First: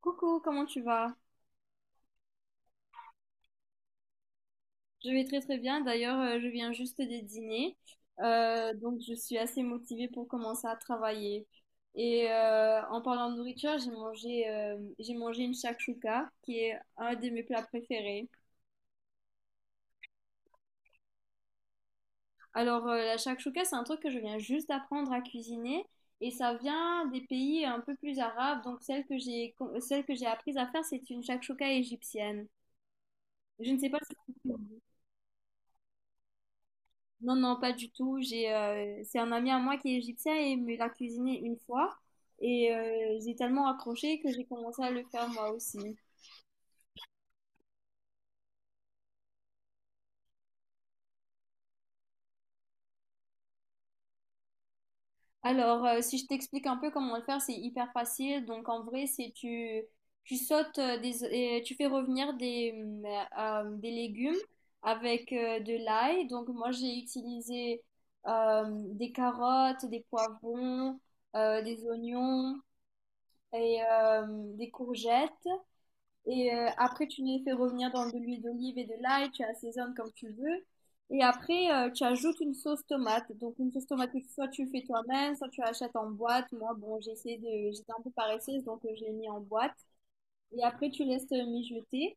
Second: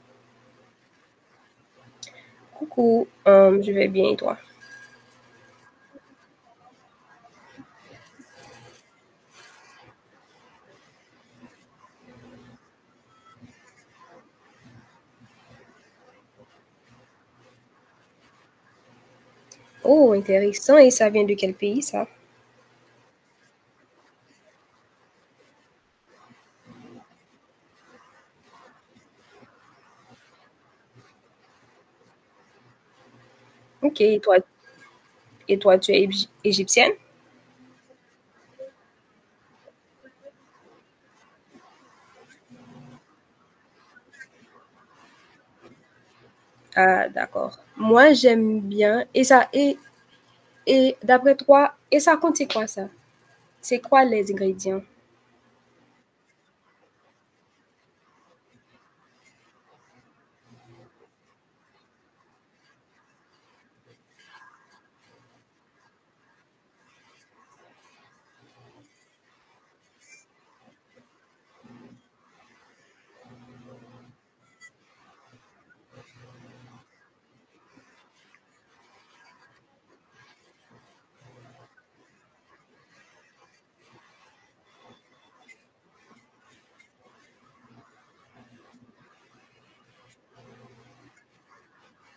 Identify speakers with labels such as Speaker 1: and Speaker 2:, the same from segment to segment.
Speaker 1: Coucou, comment tu vas?
Speaker 2: Coucou, je vais bien et toi?
Speaker 1: Je vais très très bien. D'ailleurs, je viens juste de dîner. Donc, je suis assez motivée pour commencer à travailler. Et en parlant de nourriture, j'ai mangé une shakshuka, qui est un de mes plats préférés.
Speaker 2: Oh, intéressant et ça vient de quel pays ça?
Speaker 1: Alors, la shakshuka, c'est un truc que je viens juste d'apprendre à cuisiner. Et ça vient des pays un peu plus arabes. Donc, celle que j'ai apprise à faire, c'est une shakshuka égyptienne. Je ne sais pas
Speaker 2: OK.
Speaker 1: si
Speaker 2: Et toi, et toi tu es égip égyptienne?
Speaker 1: Non, non, pas du tout. C'est un ami à moi qui est égyptien et il me l'a cuisiné une fois. Et j'ai tellement accroché que j'ai commencé à le faire moi aussi.
Speaker 2: Ah, d'accord. Moi j'aime bien et ça et d'après toi et ça contient quoi ça? C'est quoi les ingrédients?
Speaker 1: Alors, si je t'explique un peu comment le faire, c'est hyper facile. Donc, en vrai, tu sautes et tu fais revenir des des légumes avec de l'ail. Donc, moi, j'ai utilisé euh, des carottes, des poivrons, des oignons et des courgettes. Et après, tu les fais revenir dans de l'huile d'olive et de l'ail, tu assaisonnes comme tu veux. Et après, tu ajoutes une sauce tomate. Donc, une sauce tomate que soit tu fais toi-même, soit tu achètes en boîte. Moi, bon, j'essaie de... J'étais un peu paresseuse, donc je l'ai mis en boîte. Et après, tu laisses mijoter.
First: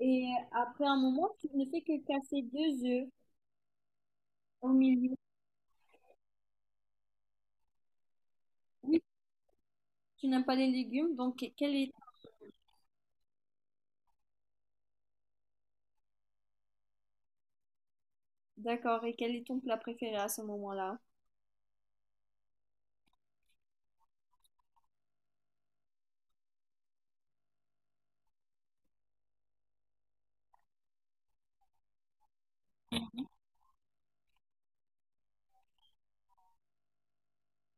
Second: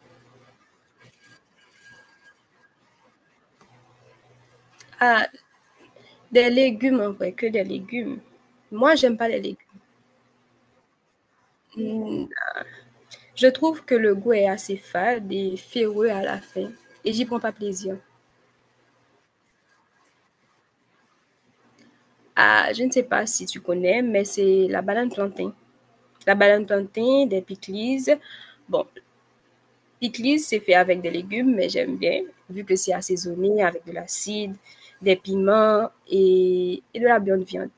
Speaker 1: Et après un moment, tu ne fais que casser deux œufs au milieu.
Speaker 2: Ah, des légumes en vrai, que des légumes. Moi
Speaker 1: Oui,
Speaker 2: j'aime pas les légumes.
Speaker 1: tu n'aimes pas les légumes, donc quel est...
Speaker 2: Mmh, je trouve que le goût est assez fade et ferreux à la fin et j'y prends pas plaisir.
Speaker 1: D'accord, et quel est ton plat préféré à ce moment-là?
Speaker 2: Ah, je ne sais pas si tu connais, mais c'est la banane plantain. La banane plantain, des pickles. Bon, pickles, c'est fait avec des légumes, mais j'aime bien, vu que c'est assaisonné avec de l'acide, des piments et de la bonne viande.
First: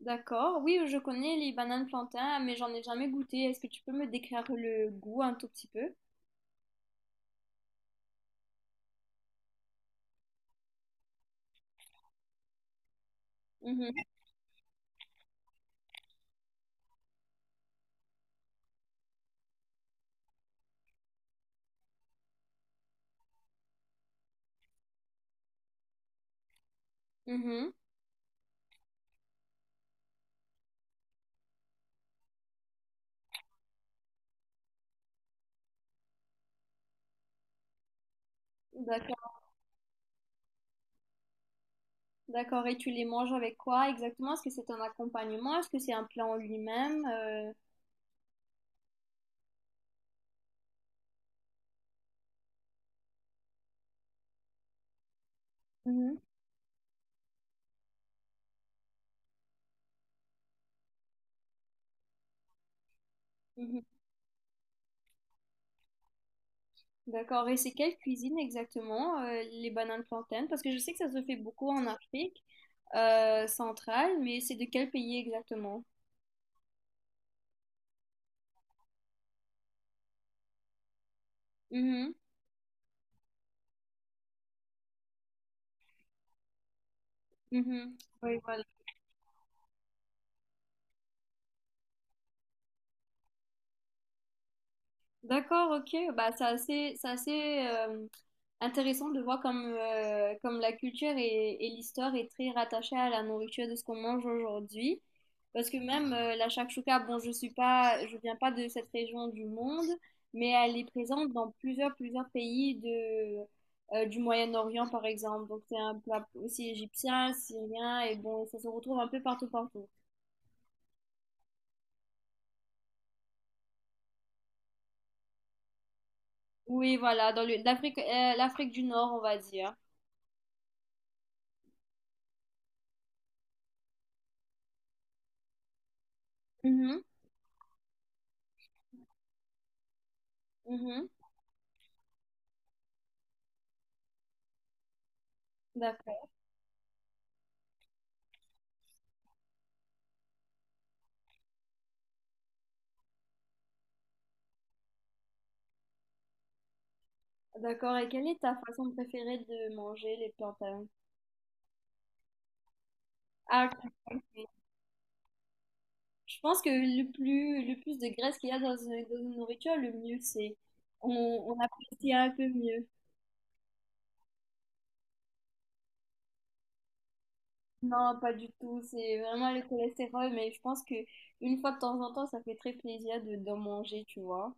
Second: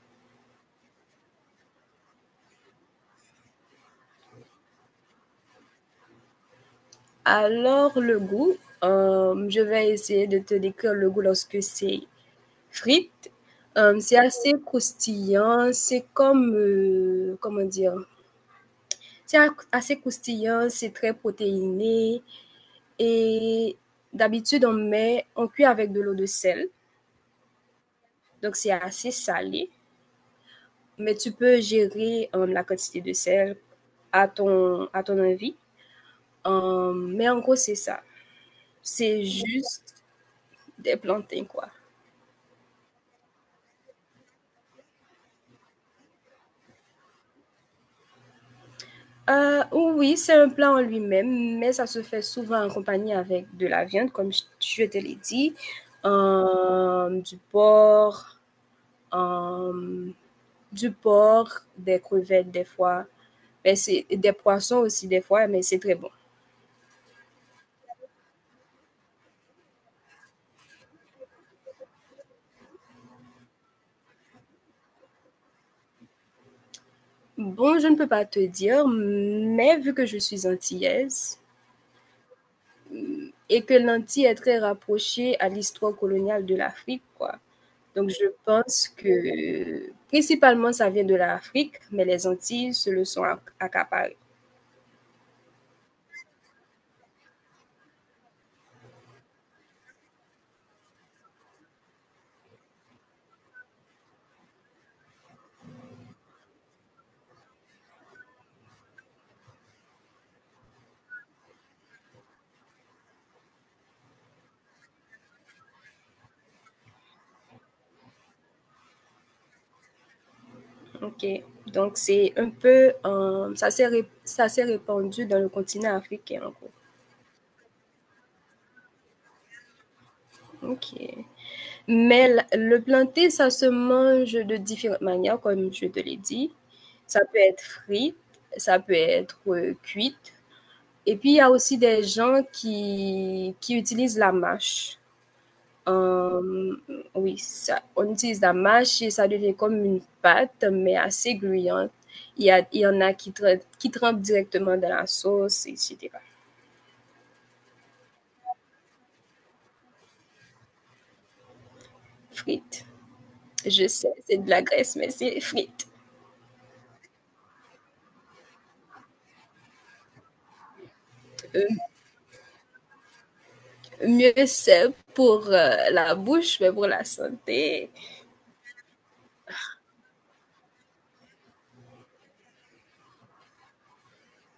Speaker 1: D'accord. Oui, je connais les bananes plantains, mais j'en ai jamais goûté. Est-ce que tu peux me décrire le goût un tout petit peu?
Speaker 2: Alors, le goût, je vais essayer de te décrire le goût lorsque c'est frites.
Speaker 1: Mhm.
Speaker 2: C'est assez croustillant, c'est comme, comment dire, c'est assez croustillant, c'est très protéiné. Et d'habitude, on met, on cuit avec de l'eau de sel.
Speaker 1: Mhm.
Speaker 2: Donc, c'est assez salé, mais tu peux gérer la quantité de sel à ton envie. Mais en gros, c'est ça. C'est
Speaker 1: D'accord.
Speaker 2: juste des plantains, quoi.
Speaker 1: D'accord. Et tu les manges avec quoi exactement? Est-ce que c'est un accompagnement? Est-ce que c'est un plat en lui-même?
Speaker 2: Oui, c'est un plat en lui-même, mais ça se fait souvent en compagnie avec de la viande, comme je te l'ai dit,
Speaker 1: Mhm.
Speaker 2: euh, du porc, euh, du porc, des crevettes des fois, mais
Speaker 1: Mhm.
Speaker 2: c'est des poissons aussi des fois, mais c'est très bon.
Speaker 1: D'accord. Et c'est quelle cuisine exactement, les bananes plantaines? Parce que je sais que ça se fait beaucoup en Afrique centrale, mais c'est de quel pays exactement?
Speaker 2: Bon, je ne peux pas te dire, mais vu que je suis antillaise,
Speaker 1: Mhm.
Speaker 2: et que l'Antille est très rapprochée à l'histoire coloniale de l'Afrique, quoi.
Speaker 1: Mhm.
Speaker 2: Donc, je
Speaker 1: Oui, voilà.
Speaker 2: pense que principalement, ça vient de l'Afrique, mais les Antilles se le sont accaparées.
Speaker 1: D'accord, ok. Bah, c'est assez intéressant de voir comme, comme la culture et l'histoire est très rattachée à la nourriture de ce qu'on mange aujourd'hui. Parce que même la shakshuka, bon, je viens pas de cette région du monde, mais elle est présente dans plusieurs pays de, du Moyen-Orient, par exemple. Donc, c'est un plat aussi égyptien, syrien, et bon, ça se retrouve un peu partout, partout.
Speaker 2: OK. Donc, c'est un peu, ça ça s'est répandu dans le continent africain, en gros.
Speaker 1: Oui, voilà, dans l'Afrique, l'Afrique du Nord, on va dire.
Speaker 2: OK. Mais le planté, ça se mange de différentes manières, comme je te l'ai dit.
Speaker 1: Mhm,
Speaker 2: Ça peut être frit, ça peut être cuite. Et puis, il y a aussi des gens qui utilisent la mâche.
Speaker 1: mhm.
Speaker 2: Euh, oui, ça, on utilise la mâche et ça devient comme une pâte, mais assez gluante. Il y a, il y en a qui, qui trempent directement dans la sauce, et etc.
Speaker 1: D'accord, et quelle est ta façon préférée de manger les plantains?
Speaker 2: Frites.
Speaker 1: Ah,
Speaker 2: Je
Speaker 1: ok.
Speaker 2: sais, c'est de
Speaker 1: Ok.
Speaker 2: la graisse, mais c'est frites.
Speaker 1: Je pense que le plus de graisse qu'il y a dans dans une nourriture, le mieux c'est. On
Speaker 2: Euh,
Speaker 1: apprécie un peu mieux.
Speaker 2: Mieux c'est pour la bouche, mais pour la santé.
Speaker 1: Non, pas du tout, c'est vraiment le cholestérol, mais je pense que une fois de temps en temps, ça fait très plaisir d'en manger, tu vois.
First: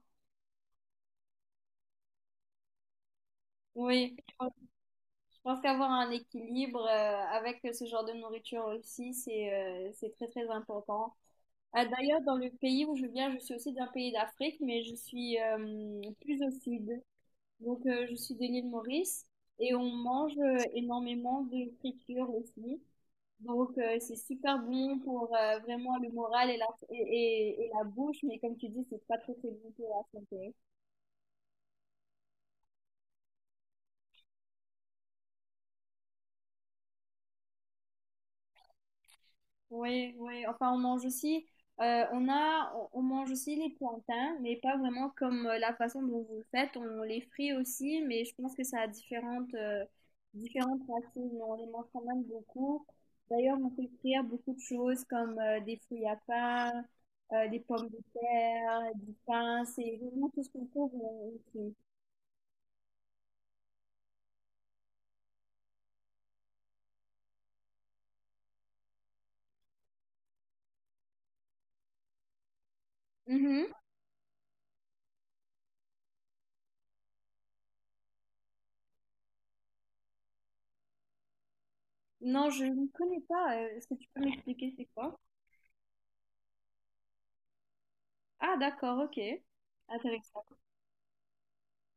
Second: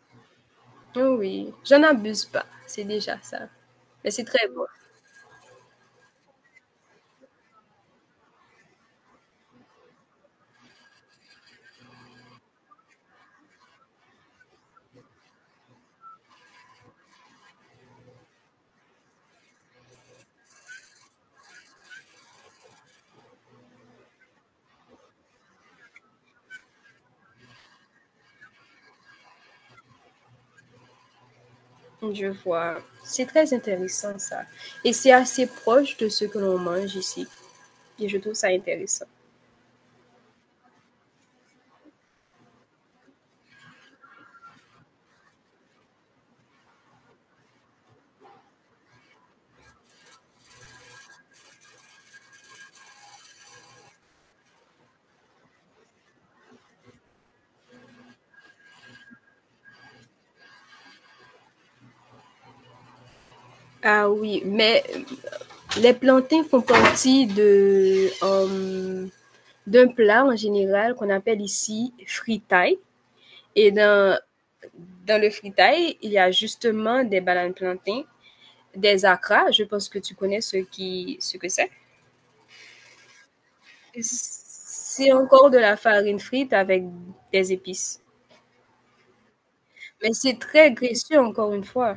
Speaker 2: Oh oui, j'en abuse pas, c'est déjà ça. Mais
Speaker 1: Oui,
Speaker 2: c'est
Speaker 1: je
Speaker 2: très
Speaker 1: pense
Speaker 2: bon.
Speaker 1: je pense qu'avoir un équilibre avec ce genre de nourriture aussi, c'est très très important. Ah, d'ailleurs, dans le pays où je viens, je suis aussi d'un pays d'Afrique, mais je suis plus au sud. Donc, je suis de l'île Maurice et on mange énormément de friture aussi. Donc, c'est super bon pour vraiment le moral et et la bouche, mais comme tu dis, c'est pas très, très bon pour la santé.
Speaker 2: Je vois. C'est très intéressant ça. Et c'est assez proche de ce que l'on mange ici. Et je trouve ça intéressant.
Speaker 1: Oui, oui. Enfin, on mange aussi, on mange aussi les plantains, mais pas vraiment comme la façon dont vous le faites. On les frit aussi, mais je pense que ça a différentes, différentes racines. On les mange quand même beaucoup. D'ailleurs, on peut frire beaucoup de choses comme des fruits à pain, des pommes de terre, du pain. C'est vraiment tout ce qu'on trouve ici.
Speaker 2: Ah oui, mais les plantains font partie de d'un plat en général qu'on appelle ici fritaille. Et
Speaker 1: Mhm.
Speaker 2: dans le fritaille, il y a justement des bananes plantains des acras. Je pense que tu connais ce, qui, ce que c'est.
Speaker 1: Non, je ne connais pas. Est-ce que tu peux m'expliquer c'est
Speaker 2: C'est
Speaker 1: quoi?
Speaker 2: encore de la farine frite avec des épices.
Speaker 1: Ah, d'accord, ok.
Speaker 2: Mais c'est
Speaker 1: Intéressant.
Speaker 2: très graisseux, encore une fois.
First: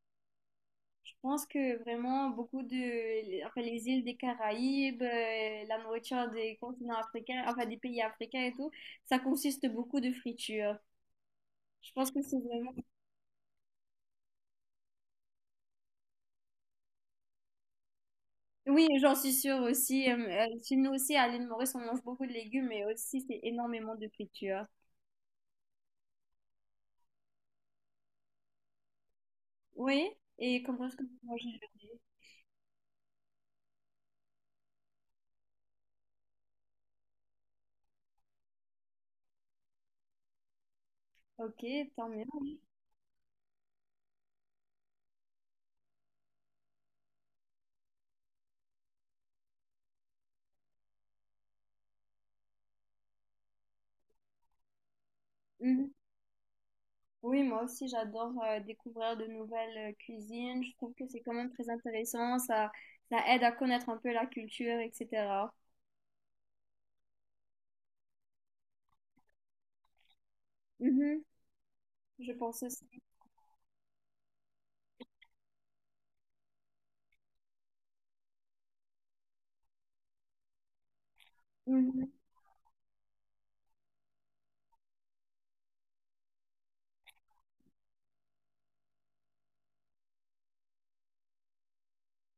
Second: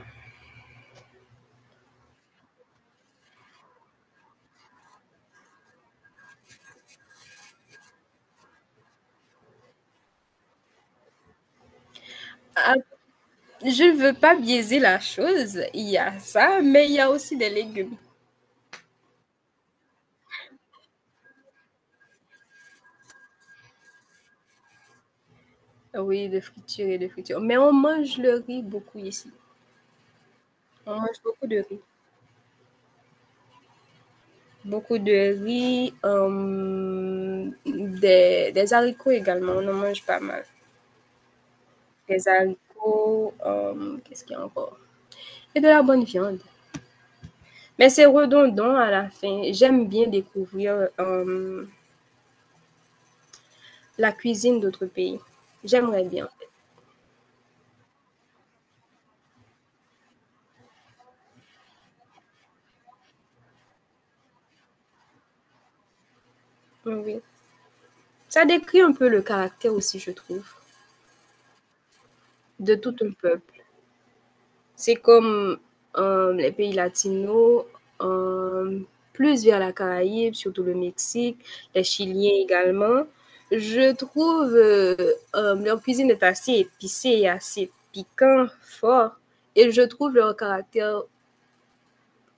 Speaker 1: Je pense que vraiment beaucoup de, enfin, les îles des Caraïbes, la nourriture des continents africains, enfin des pays africains et tout, ça consiste beaucoup de friture. Je pense que c'est vraiment.
Speaker 2: Ah, je ne veux pas biaiser la chose. Il y a ça, mais il y a aussi des légumes.
Speaker 1: Oui, j'en suis sûre aussi. Chez nous aussi, à l'île Maurice, on mange beaucoup de légumes, mais aussi c'est énormément de friture.
Speaker 2: Oui, de friture et de friture. Mais on mange le riz beaucoup ici.
Speaker 1: Oui, et comment
Speaker 2: On
Speaker 1: est-ce que vous
Speaker 2: mange beaucoup
Speaker 1: mangez
Speaker 2: de
Speaker 1: le
Speaker 2: riz.
Speaker 1: riz?
Speaker 2: Beaucoup de riz, des haricots également. On en mange pas mal.
Speaker 1: Ok, tant mieux.
Speaker 2: Des haricots, qu'est-ce qu'il y a encore? Et de la bonne viande. Mais c'est redondant à la fin. J'aime bien découvrir la cuisine d'autres pays.
Speaker 1: Mhm.
Speaker 2: J'aimerais bien.
Speaker 1: Oui, moi aussi, j'adore découvrir de nouvelles cuisines. Je trouve que c'est quand même très intéressant. Ça aide à connaître un peu la culture, etc.
Speaker 2: Oui, oui. Ça décrit un peu le caractère aussi, je trouve,
Speaker 1: Mhm, je pense
Speaker 2: de
Speaker 1: aussi.
Speaker 2: tout un peuple. C'est comme les pays latinos, euh, plus vers la Caraïbe, surtout le Mexique, les
Speaker 1: Mhm.
Speaker 2: Chiliens également. Je trouve leur cuisine est assez épicée et assez piquant, fort. Et je trouve leur caractère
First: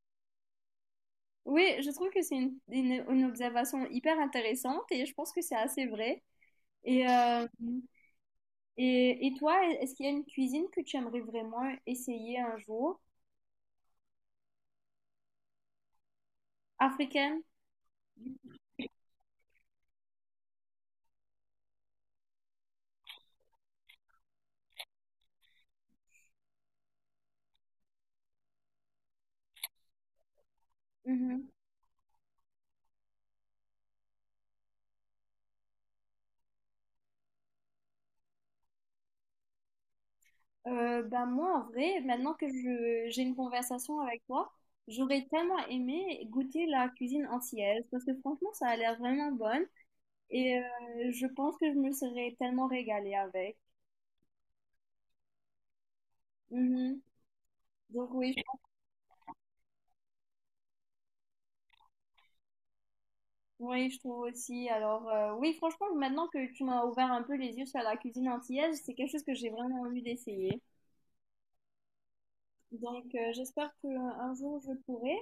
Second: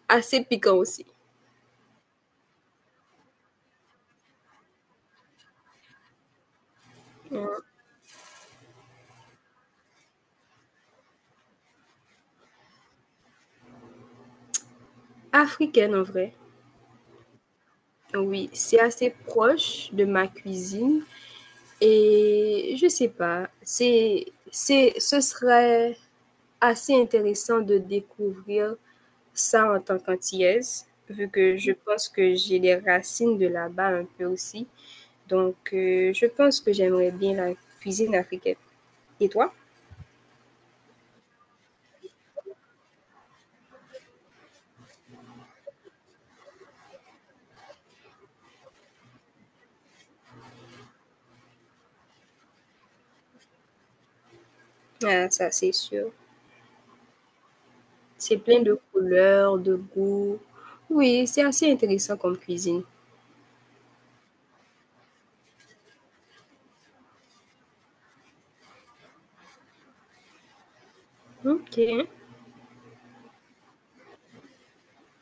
Speaker 2: assez piquant aussi.
Speaker 1: Oui, je trouve que c'est une observation hyper intéressante et je pense que c'est assez vrai. Et, euh,
Speaker 2: Euh,
Speaker 1: et toi, est-ce qu'il y a une cuisine que tu aimerais vraiment essayer un jour?
Speaker 2: Africaine en vrai.
Speaker 1: Africaine?
Speaker 2: Oui, c'est assez proche de ma cuisine et je sais pas, c'est ce serait assez intéressant de découvrir ça en tant qu'antillaise vu
Speaker 1: Mm-hmm.
Speaker 2: que je pense que j'ai les racines de là-bas un peu aussi. Donc je pense que j'aimerais bien la cuisine africaine. Et toi?
Speaker 1: Bah moi, en vrai, maintenant que j'ai une conversation avec toi, j'aurais tellement aimé goûter la cuisine antillaise parce que franchement, ça a l'air vraiment bonne et je pense que je me serais tellement régalée avec.
Speaker 2: Ah, ça c'est sûr.
Speaker 1: Mhm. Donc oui,
Speaker 2: C'est
Speaker 1: je,
Speaker 2: plein de couleurs, de goûts. Oui, c'est assez intéressant comme cuisine.
Speaker 1: oui, je trouve aussi. Alors oui, franchement, maintenant que tu m'as ouvert un peu les yeux sur la cuisine antillaise, c'est quelque chose que j'ai vraiment envie d'essayer.
Speaker 2: OK.
Speaker 1: Donc, j'espère qu'un jour je pourrai.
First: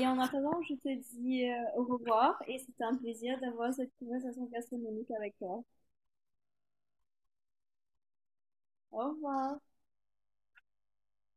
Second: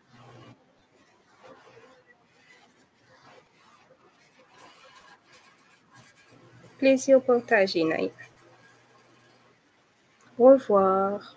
Speaker 1: Et en attendant, je te dis au revoir et c'était un plaisir d'avoir cette conversation gastronomique avec toi.
Speaker 2: Plaisir partagé, Naïf.
Speaker 1: Au revoir.
Speaker 2: Au revoir.